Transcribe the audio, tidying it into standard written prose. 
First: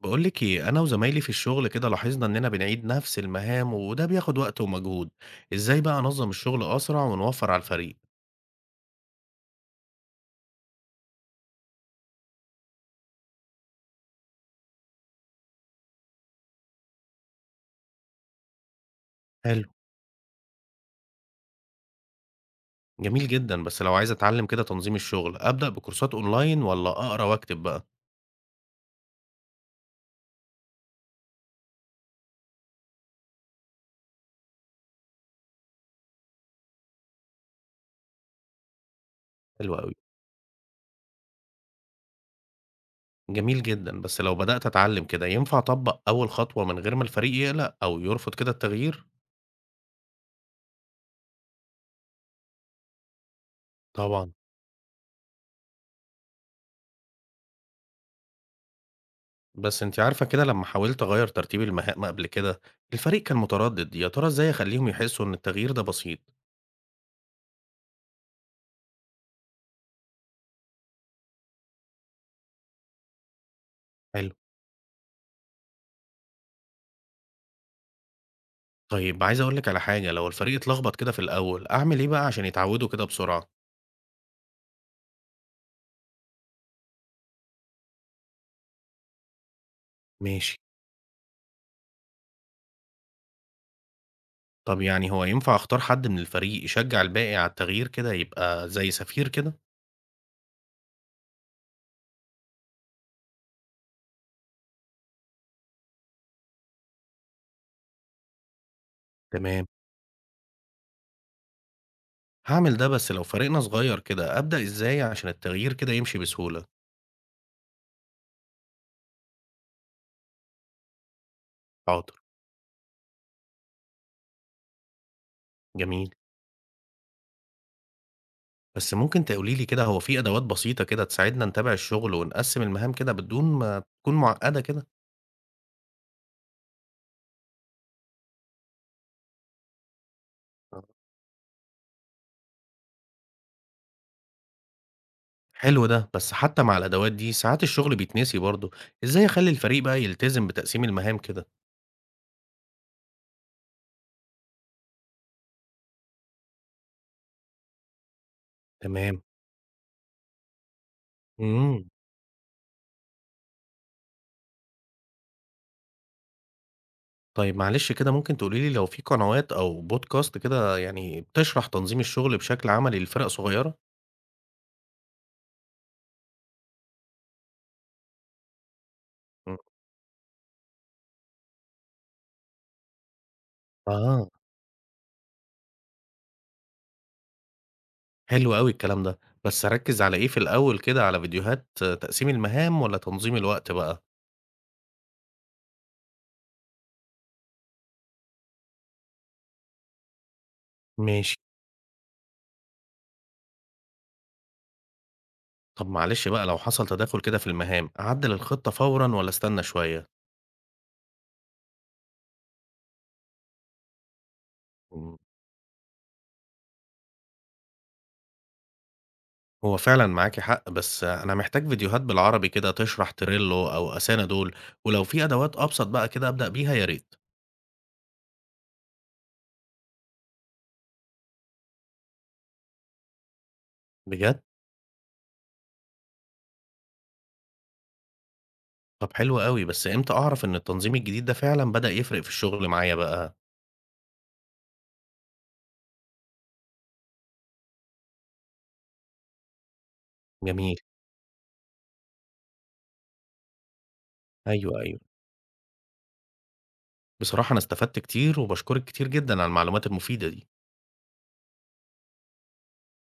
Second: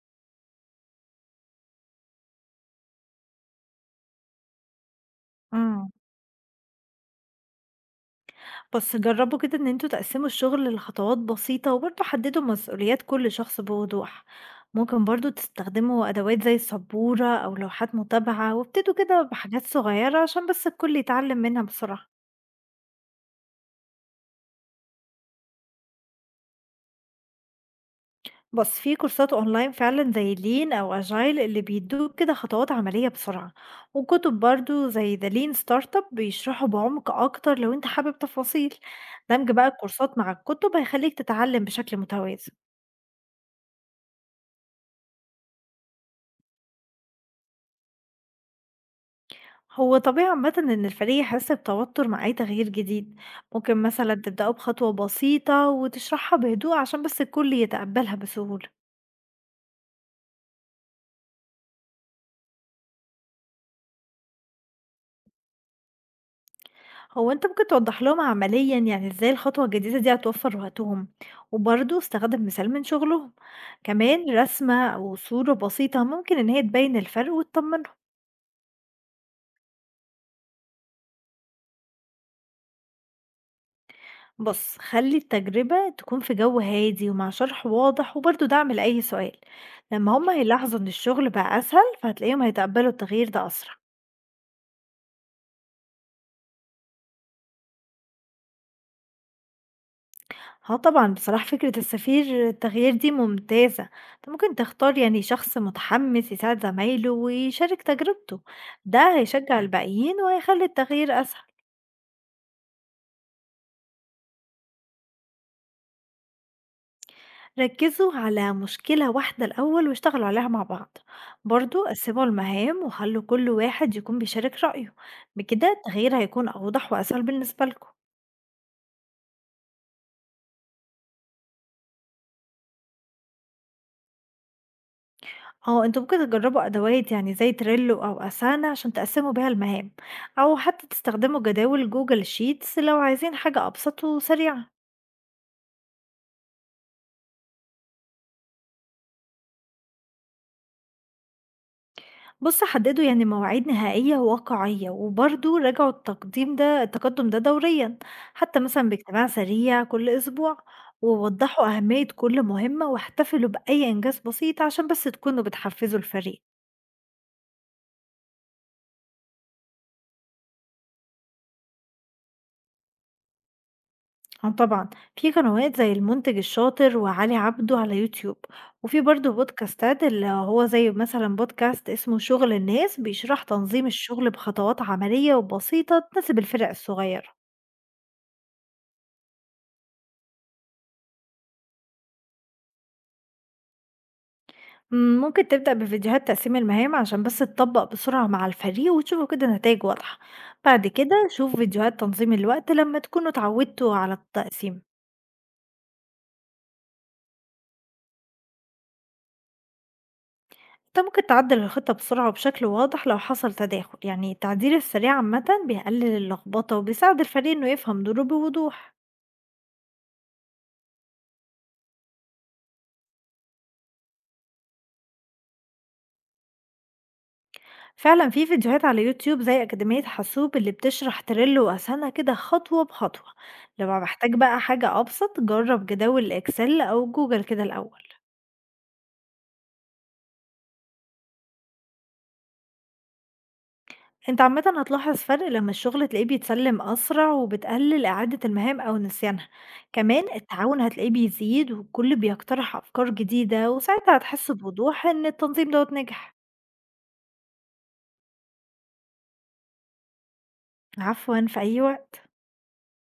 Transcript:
بقولك ايه، انا وزمايلي في الشغل كده لاحظنا اننا بنعيد نفس المهام وده بياخد وقت ومجهود. ازاي إمم. بقى انظم الشغل اسرع ونوفر على الفريق؟ بس جرّبوا كده إن أنتم تقسّموا الشغل لخطوات بسيطة، وبرضه حدّدوا مسؤوليات كل شخص بوضوح. ممكن برضه تستخدموا أدوات زي السبورة أو لوحات متابعة، وابتدوا كده حلو. بحاجات صغيّرة عشان بس الكل يتعلّم منها بسرعة. جميل جدا، بس لو عايز اتعلم كده تنظيم الشغل، ابدا بكورسات اونلاين ولا اقرا واكتب بقى؟ بس في كورسات أونلاين فعلًا زي lean أو agile اللي بيدّوك كده خطوات عملية بسرعة، وكتب برضه زي the lean startup بيشرحوا بعمق أكتر لو أنت حابب تفاصيل. دمج بقى حلو قوي. الكورسات مع الكتب هيخلّيك تتعلّم بشكل متوازن. جميل جدا، بس لو بدات اتعلم كده، ينفع اطبق اول خطوه من غير ما الفريق يقلق او يرفض كده التغيير؟ هو طبيعي عامة إن الفريق يحس بتوتر مع أي تغيير جديد. ممكن مثلا طبعا. تبدأوا بخطوة بسيطة وتشرحها بهدوء عشان بس الكل يتقبلها بسهولة. بس انت عارفه كده، لما حاولت اغير ترتيب المهام قبل كده، الفريق كان متردد. يا ترى ازاي اخليهم يحسوا ان التغيير ده بسيط؟ هو أنت ممكن توضح لهم عمليا يعني إزاي الخطوة الجديدة دي هتوفر وقتهم، وبرضه استخدم مثال من شغلهم، حلو. كمان رسمة أو صورة بسيطة ممكن إن هي تبين الفرق وتطمنهم. طيب عايز أقول لِك على حاجة، لو الفريق اتلخبط كده في الأول، أعمل إيه بقى عشان يتعودوا كده بسرعة؟ بص خلي التجربة تكون في جو هادي ومع شرح واضح وبرضه دعم لأي سؤال. لما هما ماشي. هيلاحظوا إن الشغل بقى أسهل فهتلاقيهم هيتقبلوا التغيير ده أسرع. طب يعني هو ينفع أختار حد من الفريق يشجع الباقي على التغيير كده، يبقى زي سفير كده؟ آه طبعًا، بصراحة فكرة السفير التغيير دي ممتازة، أنت ممكن تختار يعني شخص متحمّس يساعد زمايله ويشارك تجربته، ده هيشجّع تمام. الباقيين وهيخلّي التغيير أسهل، هاعمل ده، بس لو فريقنا صغير كده، أبدأ إزاي عشان التغيير كده يمشي بسهولة؟ ركّزوا على مشكلة واحدة الأول واشتغلوا عليها مع بعض، برضه حاضر. قسّموا المهام وخلّوا كل واحد يكون بيشارك رأيه، بكده جميل. التغيير هيكون أوضح وأسهل بالنسبة لكم. بس ممكن تقولي لي كده، هو في أدوات بسيطة كده تساعدنا نتابع الشغل ونقسم المهام كده بدون ما تكون معقدة كده؟ آه، أنتم ممكن تجربوا أدوات يعني زي تريلو أو أسانا عشان تقسموا بيها المهام، أو حتى آه. تستخدموا جداول جوجل شيتس لو عايزين حاجة أبسط وسريعة. حلو ده، بس حتى مع الأدوات دي ساعات الشغل بيتنسي برضه. إزاي أخلي الفريق بقى يلتزم بتقسيم المهام كده؟ بص حددوا يعني مواعيد نهائية وواقعية وبرضو راجعوا التقديم ده التقدم ده دوريا، حتى مثلا تمام. باجتماع سريع كل أسبوع. ووضحوا إمم. أهمية كل مهمة واحتفلوا بأي إنجاز بسيط عشان بس تكونوا بتحفزوا الفريق. طيب معلش كده، ممكن تقولي لي لو في قنوات أو podcast كده يعني بتشرح تنظيم الشغل بشكل عملي لفرق صغيّرة؟ اه طبعا، في قنوات زي المنتج الشاطر وعلي عبده على يوتيوب، وفي برضه إمم. بودكاستات اللي هو زي مثلا بودكاست اسمه شغل الناس بيشرح تنظيم الشغل آه. بخطوات عملية وبسيطة تناسب الفرق الصغيرة. حلو أوي الكلام ده. بس أركّز على إيه في الأول كده، على فيديوهات تقسيم المهام والّا تنظيم الوقت بقى؟ ممكن تبدأ بفيديوهات تقسيم المهام عشان بس تطبق بسرعة مع الفريق وتشوفوا كده نتائج واضحة، بعد كده ماشي. شوف فيديوهات تنظيم الوقت لما تكونوا اتعودتوا على التقسيم. طب معلش بقى، لو حصل تداخل كده في المهام، أعدّل الخطة فورًا والّا أستنى شوية؟ أنت ممكن تعدل الخطة بسرعة وبشكل واضح لو حصل تداخل، يعني التعديل السريع إمم. عامة بيقلل اللخبطة وبيساعد الفريق إنه يفهم دوره بوضوح. هو فعلًا معاكِ حق، بس أنا محتاج فيديوهات بالعربي كده تشرح Trello أو Asana دول، ولو في أدوات أبسط بقى كده أبدأ بيها يا ريت. فعلا في فيديوهات على يوتيوب زي أكاديمية حاسوب اللي بتشرح تريلو وأسهمها كده خطوة بخطوة. لو محتاج بجد؟! بقى حاجة أبسط جرب جداول الإكسل أو جوجل كده الأول. طب حلو أوي، بس إمتى أعرف إن التنظيم الجديد ده فعلًا بدأ يفرق في الشغل معايا بقى؟ أنت عامةً هتلاحظ فرق لمّا الشغل تلاقيه بيتسلّم أسرع وبتقلل إعادة المهام أو نسيانها، كمان جميل. التعاون هتلاقيه بيزيد والكل بيقترح أفكار جديدة وساعتها هتحس أيوه، أيوه، بوضوح إن التنظيم دوّة نجح. بصراحة أنا استفدت كتير وباشكرِك كتير جدًا على المعلومات المفيدة دي. عفوًا، في أي وقت.